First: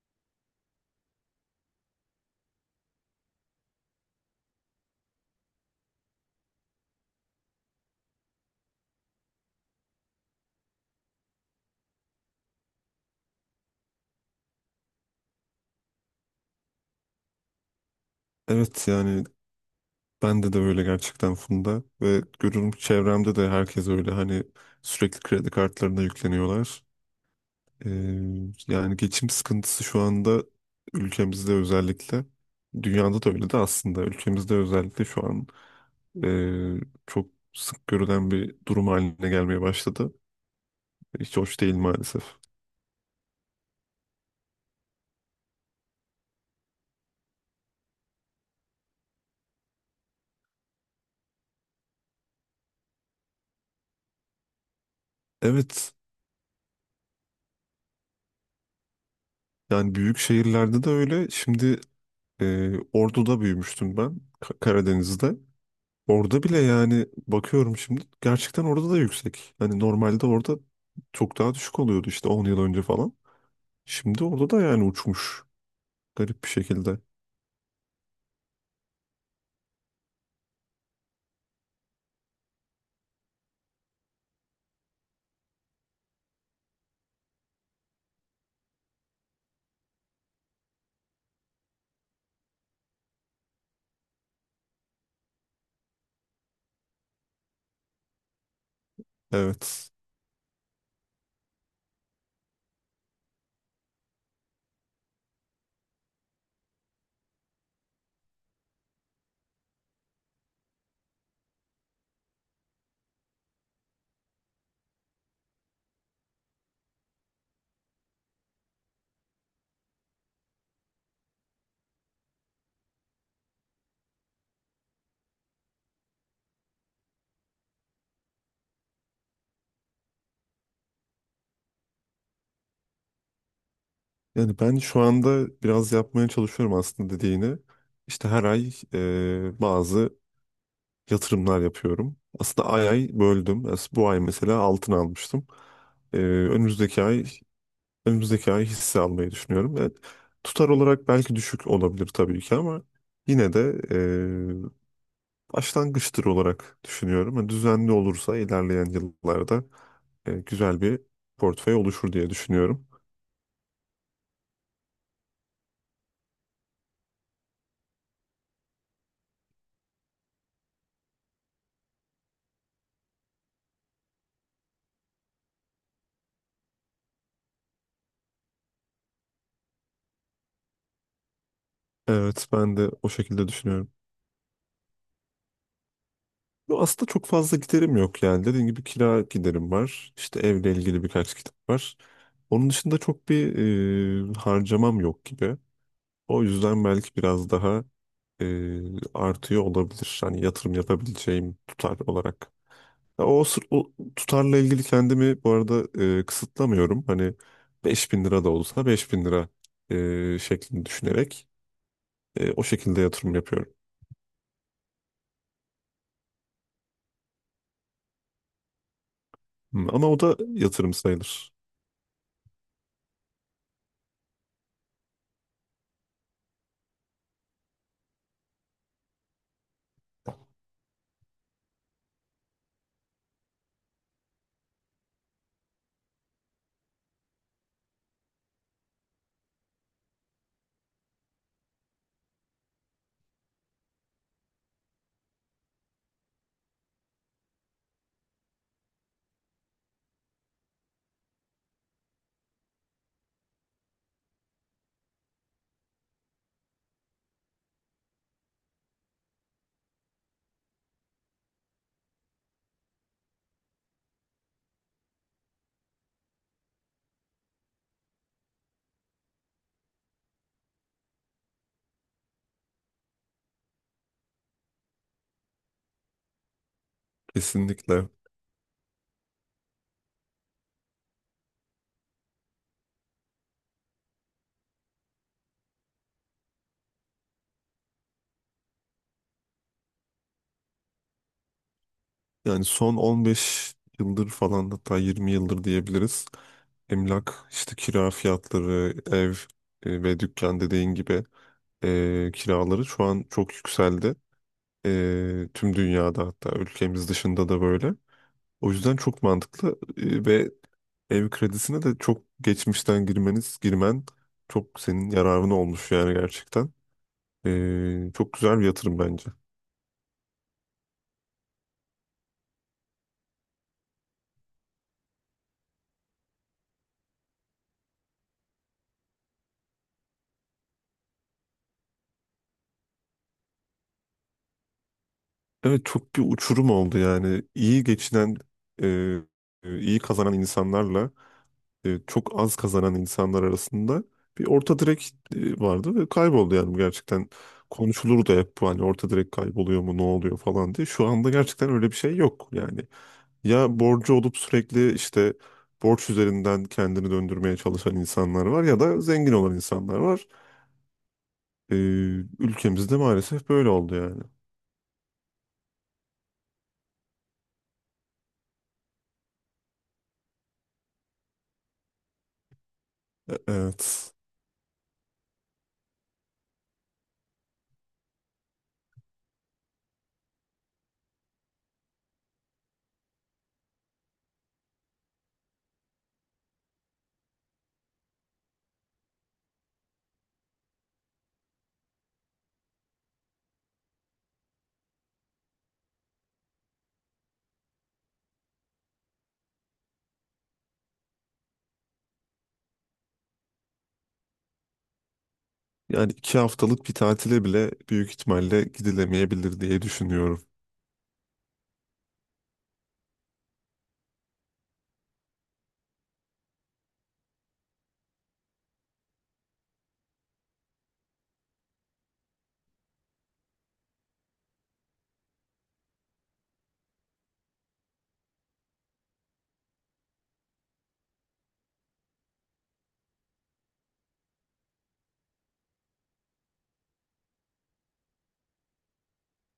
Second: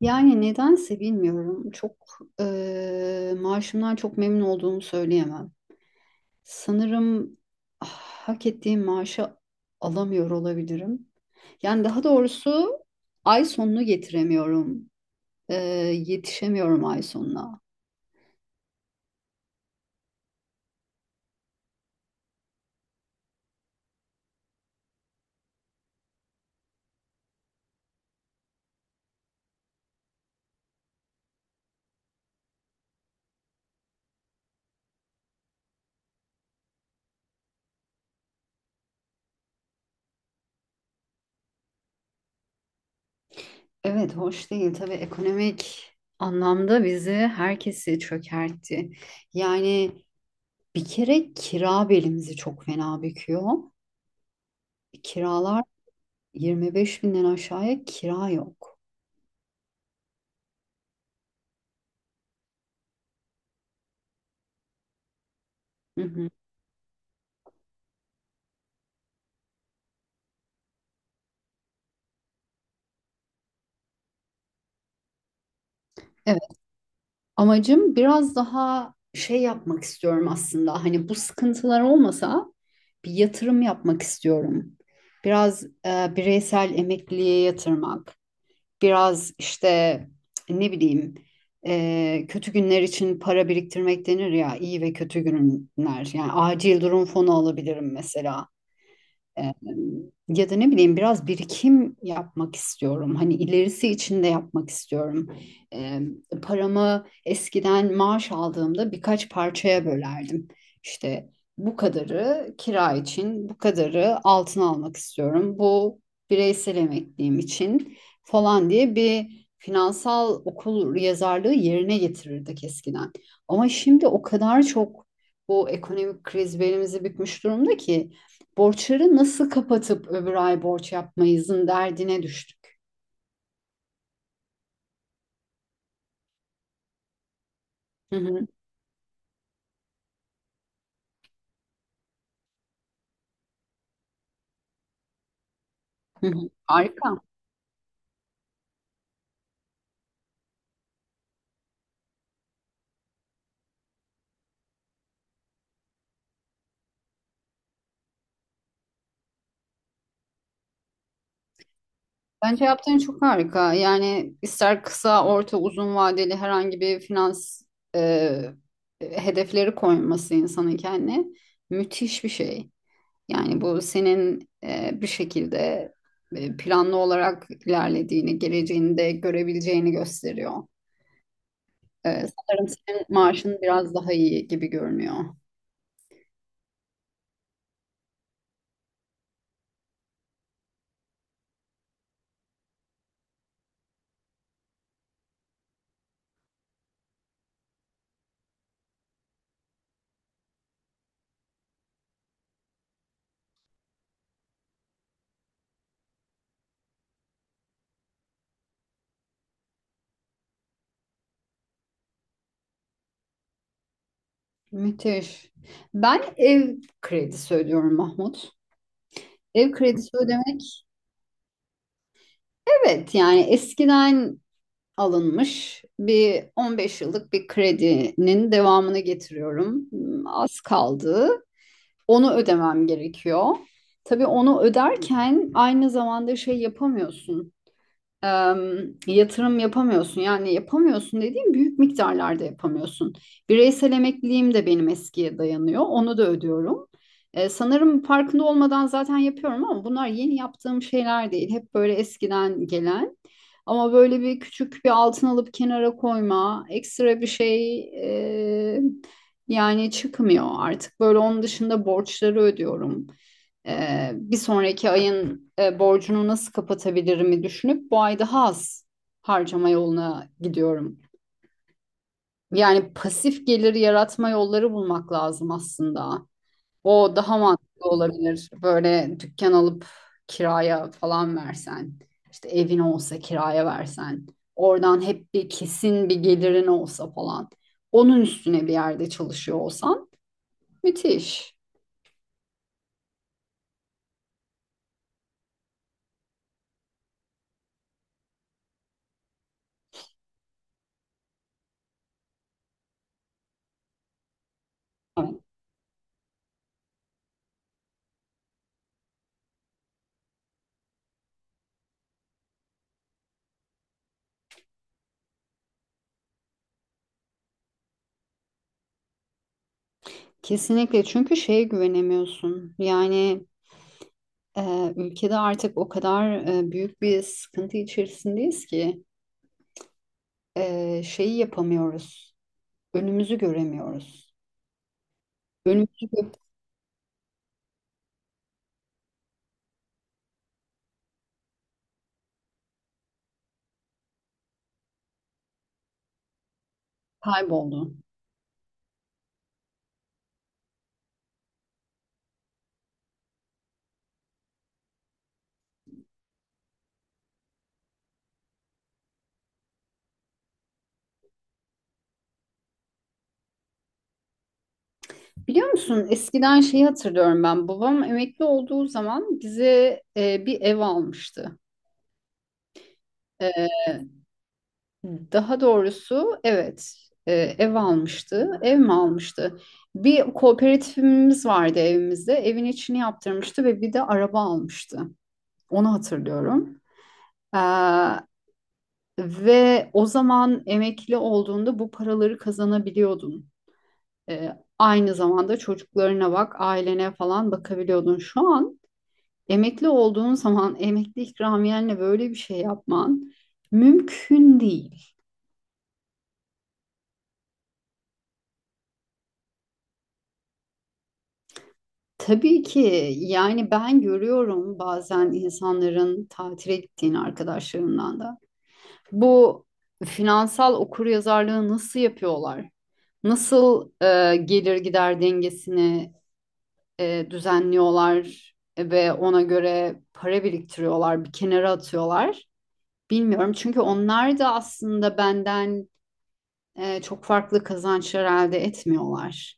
Yani nedense bilmiyorum. Çok maaşımdan çok memnun olduğumu söyleyemem. Sanırım ah, hak ettiğim maaşı alamıyor olabilirim. Yani daha doğrusu ay sonunu getiremiyorum. Eee, Yetişemiyorum ay sonuna. Evet yani bende de öyle gerçekten Funda ve görüyorum ki çevremde de herkes öyle hani sürekli kredi kartlarına yükleniyorlar. Ee, yani geçim sıkıntısı şu anda ülkemizde özellikle dünyada da öyle de aslında ülkemizde özellikle şu an ee, çok sık görülen bir durum haline gelmeye başladı. Hiç hoş değil maalesef. Evet, hoş değil. Tabii ekonomik anlamda bizi herkesi çökertti. Yani bir kere kira belimizi çok fena büküyor. Kiralar Evet 25 binden aşağıya kira yok. yani büyük şehirlerde de öyle şimdi Ordu'da büyümüştüm ben Karadeniz'de. Hı hı. Orada bile yani bakıyorum şimdi gerçekten orada da yüksek. Hani normalde orada çok daha düşük oluyordu işte 10 yıl önce falan. Şimdi orada da yani uçmuş Evet, garip bir şekilde. amacım biraz daha şey yapmak istiyorum aslında. Hani bu sıkıntılar olmasa bir yatırım yapmak istiyorum. Biraz bireysel emekliliğe yatırmak, biraz işte ne bileyim, kötü günler için para biriktirmek denir ya, iyi ve kötü günler. Yani acil durum fonu alabilirim mesela. Ee, Evet. Ya da ne bileyim biraz birikim yapmak istiyorum. Hani ilerisi için de yapmak istiyorum. Ee, Paramı eskiden maaş aldığımda birkaç parçaya bölerdim. İşte bu kadarı kira için, bu kadarı altın almak istiyorum. Bu bireysel emekliliğim için falan diye bir finansal okul yazarlığı yerine getirirdik eskiden. Ama şimdi o kadar çok bu ekonomik kriz belimizi bükmüş durumda ki borçları nasıl kapatıp öbür ay borç yapmayızın derdine düştük. Yani ben şu anda biraz yapmaya çalışıyorum aslında dediğini. Hı İşte her hı, ay bazı yatırımlar yapıyorum. Aslında ay ay böldüm. Bu ay mesela altın almıştım. E, hı hı. önümüzdeki Harika. ay Önümüzdeki ay hisse almayı düşünüyorum. Evet, tutar olarak belki düşük olabilir tabii ki ama yine de başlangıçtır olarak düşünüyorum. Yani düzenli olursa ilerleyen yıllarda güzel bir portföy oluşur diye Bence düşünüyorum. yaptığın çok harika. Yani ister kısa, orta, uzun vadeli herhangi bir finans e, hedefleri koyması insanın kendine müthiş bir şey. Yani bu senin, bir şekilde planlı olarak ilerlediğini, geleceğini de görebileceğini gösteriyor. Evet Sanırım ben de senin o şekilde maaşın düşünüyorum. biraz daha iyi gibi görünüyor. Yo, aslında çok fazla giderim yok yani. Dediğim gibi kira giderim var. İşte evle ilgili birkaç kitap var. Onun dışında çok bir harcamam yok gibi. O yüzden belki biraz daha artıyor olabilir. Hani yatırım yapabileceğim tutar olarak. Ya o tutarla ilgili kendimi bu arada kısıtlamıyorum. Hani 5.000 lira da olsa 5.000 lira şeklinde düşünerek o şekilde yatırım yapıyorum. Müthiş. Ben ev kredisi ödüyorum Mahmut. Ev Hı, ama kredisi o da ödemek, yatırım sayılır. evet yani eskiden alınmış bir 15 yıllık bir kredinin devamını getiriyorum. Hmm, az kaldı. Onu ödemem gerekiyor. Tabii onu öderken aynı zamanda şey yapamıyorsun. Yatırım yapamıyorsun. Yani yapamıyorsun dediğim, büyük miktarlarda yapamıyorsun. Bireysel emekliliğim de benim eskiye dayanıyor. Onu da ödüyorum. Sanırım farkında olmadan zaten yapıyorum, ama bunlar yeni yaptığım şeyler değil. Hep böyle eskiden gelen. Ama böyle bir küçük bir altın alıp kenara koyma, ekstra bir şey e, yani çıkmıyor artık. Böyle onun dışında borçları ödüyorum. Bir sonraki ayın borcunu nasıl kapatabilirimi düşünüp bu ay daha az harcama yoluna gidiyorum. Yani pasif gelir yaratma yolları bulmak lazım aslında. O daha mantıklı Kesinlikle. olabilir. Böyle dükkan alıp kiraya falan versen, işte evin olsa kiraya versen, oradan hep bir kesin bir gelirin olsa falan. Onun üstüne bir yerde çalışıyor olsan, müthiş. Yani son 15 yıldır falan hatta 20 yıldır diyebiliriz. Emlak, işte kira fiyatları, ev ve dükkan dediğin gibi kiraları şu an çok yükseldi. Evet, Tüm dünyada hatta ülkemiz dışında da böyle. O yüzden çok mantıklı ve ev kredisine de çok geçmişten girmen çok senin yararına olmuş yani gerçekten. Çok güzel bir yatırım bence. kesinlikle, çünkü şeye güvenemiyorsun. Yani ülkede artık o kadar büyük bir sıkıntı içerisindeyiz ki şeyi yapamıyoruz. Önümüzü göremiyoruz. Evet Önümüzü çok bir gö- uçurum oldu yani. İyi geçinen, e, iyi kazanan insanlarla çok az kazanan insanlar arasında bir orta direk vardı ve kayboldu yani bu gerçekten. Kayboldu. Konuşulur da hep bu hani orta direk kayboluyor mu ne oluyor falan diye. Şu anda gerçekten öyle bir şey yok yani. Ya borcu olup sürekli işte borç üzerinden kendini döndürmeye çalışan insanlar var ya da zengin olan insanlar var. E, Ülkemizde maalesef böyle oldu yani. Biliyor musun, eskiden şeyi hatırlıyorum ben. Babam emekli olduğu zaman bize bir ev almıştı. E, Evet. Daha doğrusu evet, ev almıştı. Ev mi almıştı? Bir kooperatifimiz vardı evimizde. Evin içini yaptırmıştı ve bir de araba almıştı. Onu hatırlıyorum. Ee, Ve o zaman emekli olduğunda bu paraları kazanabiliyordun. Ee, Aynı zamanda çocuklarına bak, ailene falan bakabiliyordun. Şu an emekli olduğun zaman emekli ikramiyenle böyle bir şey yapman mümkün değil. Yani 2 haftalık bir tatile bile büyük ihtimalle gidilemeyebilir diye düşünüyorum. Tabii ki. Yani ben görüyorum bazen insanların tatile gittiğini arkadaşlarımdan da. Bu finansal okuryazarlığı nasıl yapıyorlar? Nasıl gelir gider dengesini düzenliyorlar ve ona göre para biriktiriyorlar, bir kenara atıyorlar. Bilmiyorum, çünkü onlar da aslında benden çok farklı kazançlar elde etmiyorlar.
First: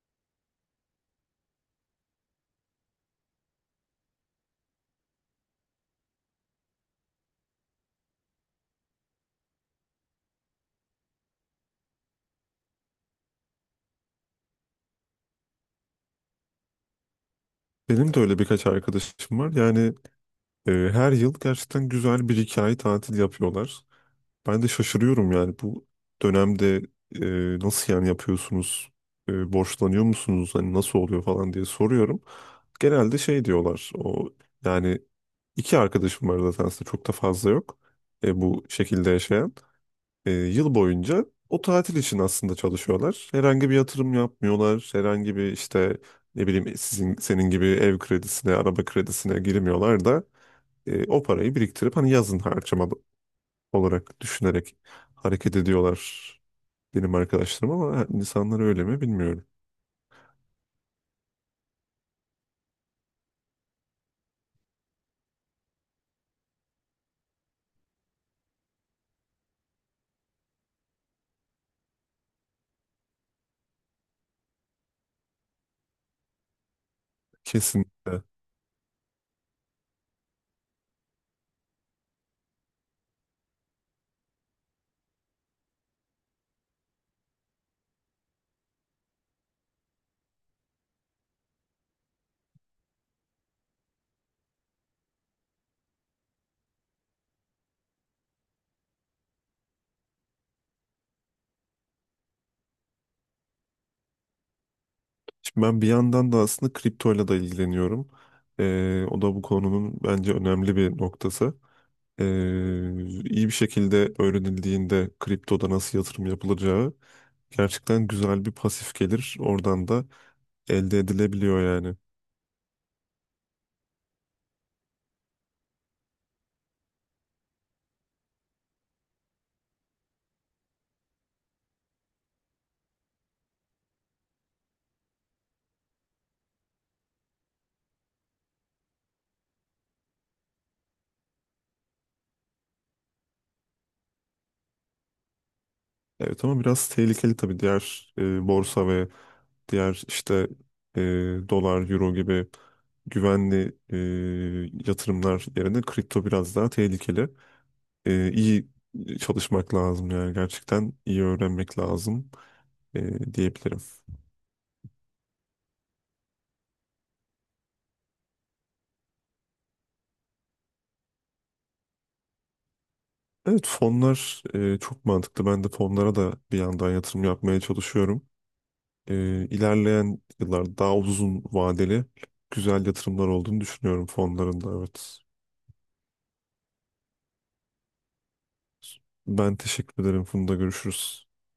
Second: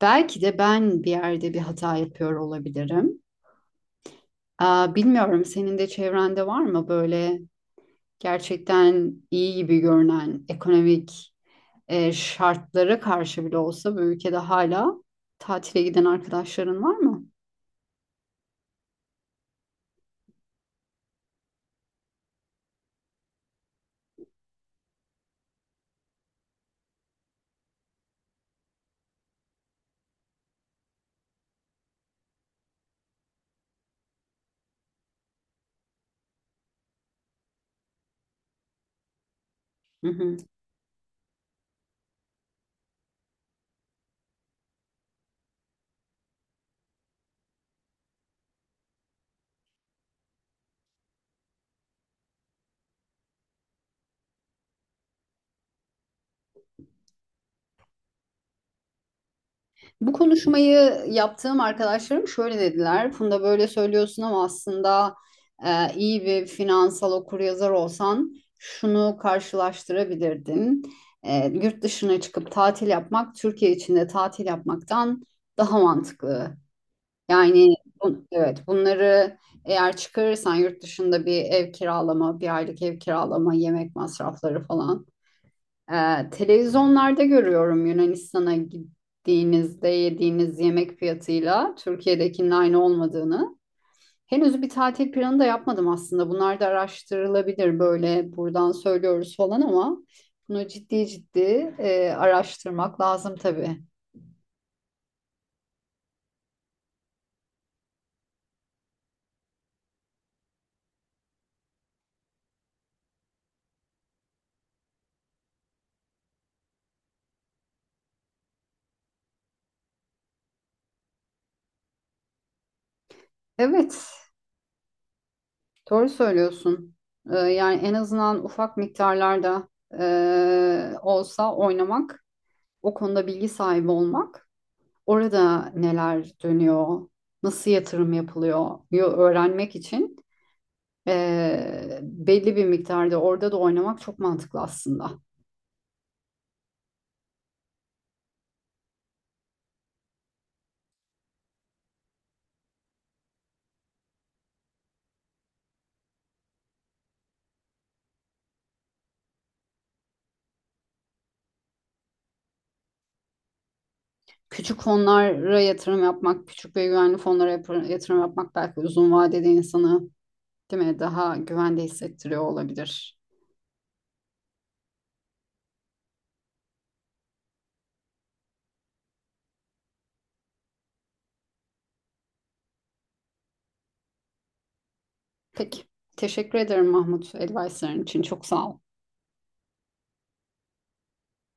Belki de ben bir yerde bir hata yapıyor olabilirim. Bilmiyorum, senin de çevrende var mı böyle gerçekten iyi gibi görünen ekonomik şartlara karşı bile olsa bu ülkede hala tatile giden arkadaşların var mı? Benim de öyle birkaç arkadaşım var. Yani her yıl gerçekten güzel bir iki ay tatil yapıyorlar. Ben de şaşırıyorum yani bu dönemde nasıl yani yapıyorsunuz? Borçlanıyor musunuz? Hani nasıl oluyor falan diye soruyorum. Genelde şey diyorlar. O yani iki arkadaşım var zaten aslında çok da fazla yok. Bu şekilde yaşayan. Hı hı. Yıl boyunca o tatil için aslında çalışıyorlar. Herhangi bir yatırım yapmıyorlar. Herhangi bir işte ne bileyim senin gibi ev kredisine, araba kredisine girmiyorlar da o parayı biriktirip hani yazın harcama olarak düşünerek hareket ediyorlar benim arkadaşlarım ama insanlar öyle mi bilmiyorum. Bu konuşmayı yaptığım arkadaşlarım şöyle dediler: Funda, böyle söylüyorsun ama aslında iyi bir finansal okuryazar olsan şunu karşılaştırabilirdin. Yurt dışına çıkıp tatil yapmak Türkiye içinde tatil yapmaktan daha mantıklı. Yani Kesin. Evet, bunları eğer çıkarırsan yurt dışında bir ev kiralama, bir aylık ev kiralama, yemek masrafları falan. Televizyonlarda görüyorum Yunanistan'a gittiğinizde yediğiniz yemek fiyatıyla Türkiye'dekinin aynı olmadığını. Henüz bir tatil planı da yapmadım aslında. Bunlar da araştırılabilir, böyle buradan söylüyoruz falan ama bunu ciddi ciddi araştırmak lazım tabii. Şimdi ben bir yandan da aslında kriptoyla da ilgileniyorum. O da bu konunun bence önemli bir noktası. Ee, iyi bir şekilde öğrenildiğinde kriptoda nasıl yatırım yapılacağı gerçekten güzel bir pasif gelir. Oradan da elde edilebiliyor yani. Evet, doğru söylüyorsun. Yani en azından ufak miktarlarda olsa oynamak, o konuda bilgi sahibi olmak, orada neler dönüyor, nasıl yatırım yapılıyor öğrenmek için, belli bir miktarda orada da oynamak çok mantıklı aslında. Evet ama biraz tehlikeli tabii diğer borsa ve diğer işte e, dolar, euro gibi güvenli yatırımlar yerine kripto biraz daha tehlikeli. İyi çalışmak lazım yani gerçekten iyi öğrenmek lazım diyebilirim. Küçük fonlara yatırım yapmak, küçük ve güvenli fonlara yatırım yapmak belki uzun vadede insanı, değil mi, daha güvende hissettiriyor olabilir. Evet fonlar çok mantıklı. Ben de fonlara da bir yandan yatırım yapmaya çalışıyorum. İlerleyen yıllarda daha uzun vadeli güzel yatırımlar olduğunu düşünüyorum fonların da evet. Peki. Teşekkür ederim Mahmut, advice'ların için. Çok sağ ol. Ben teşekkür ederim. Funda görüşürüz.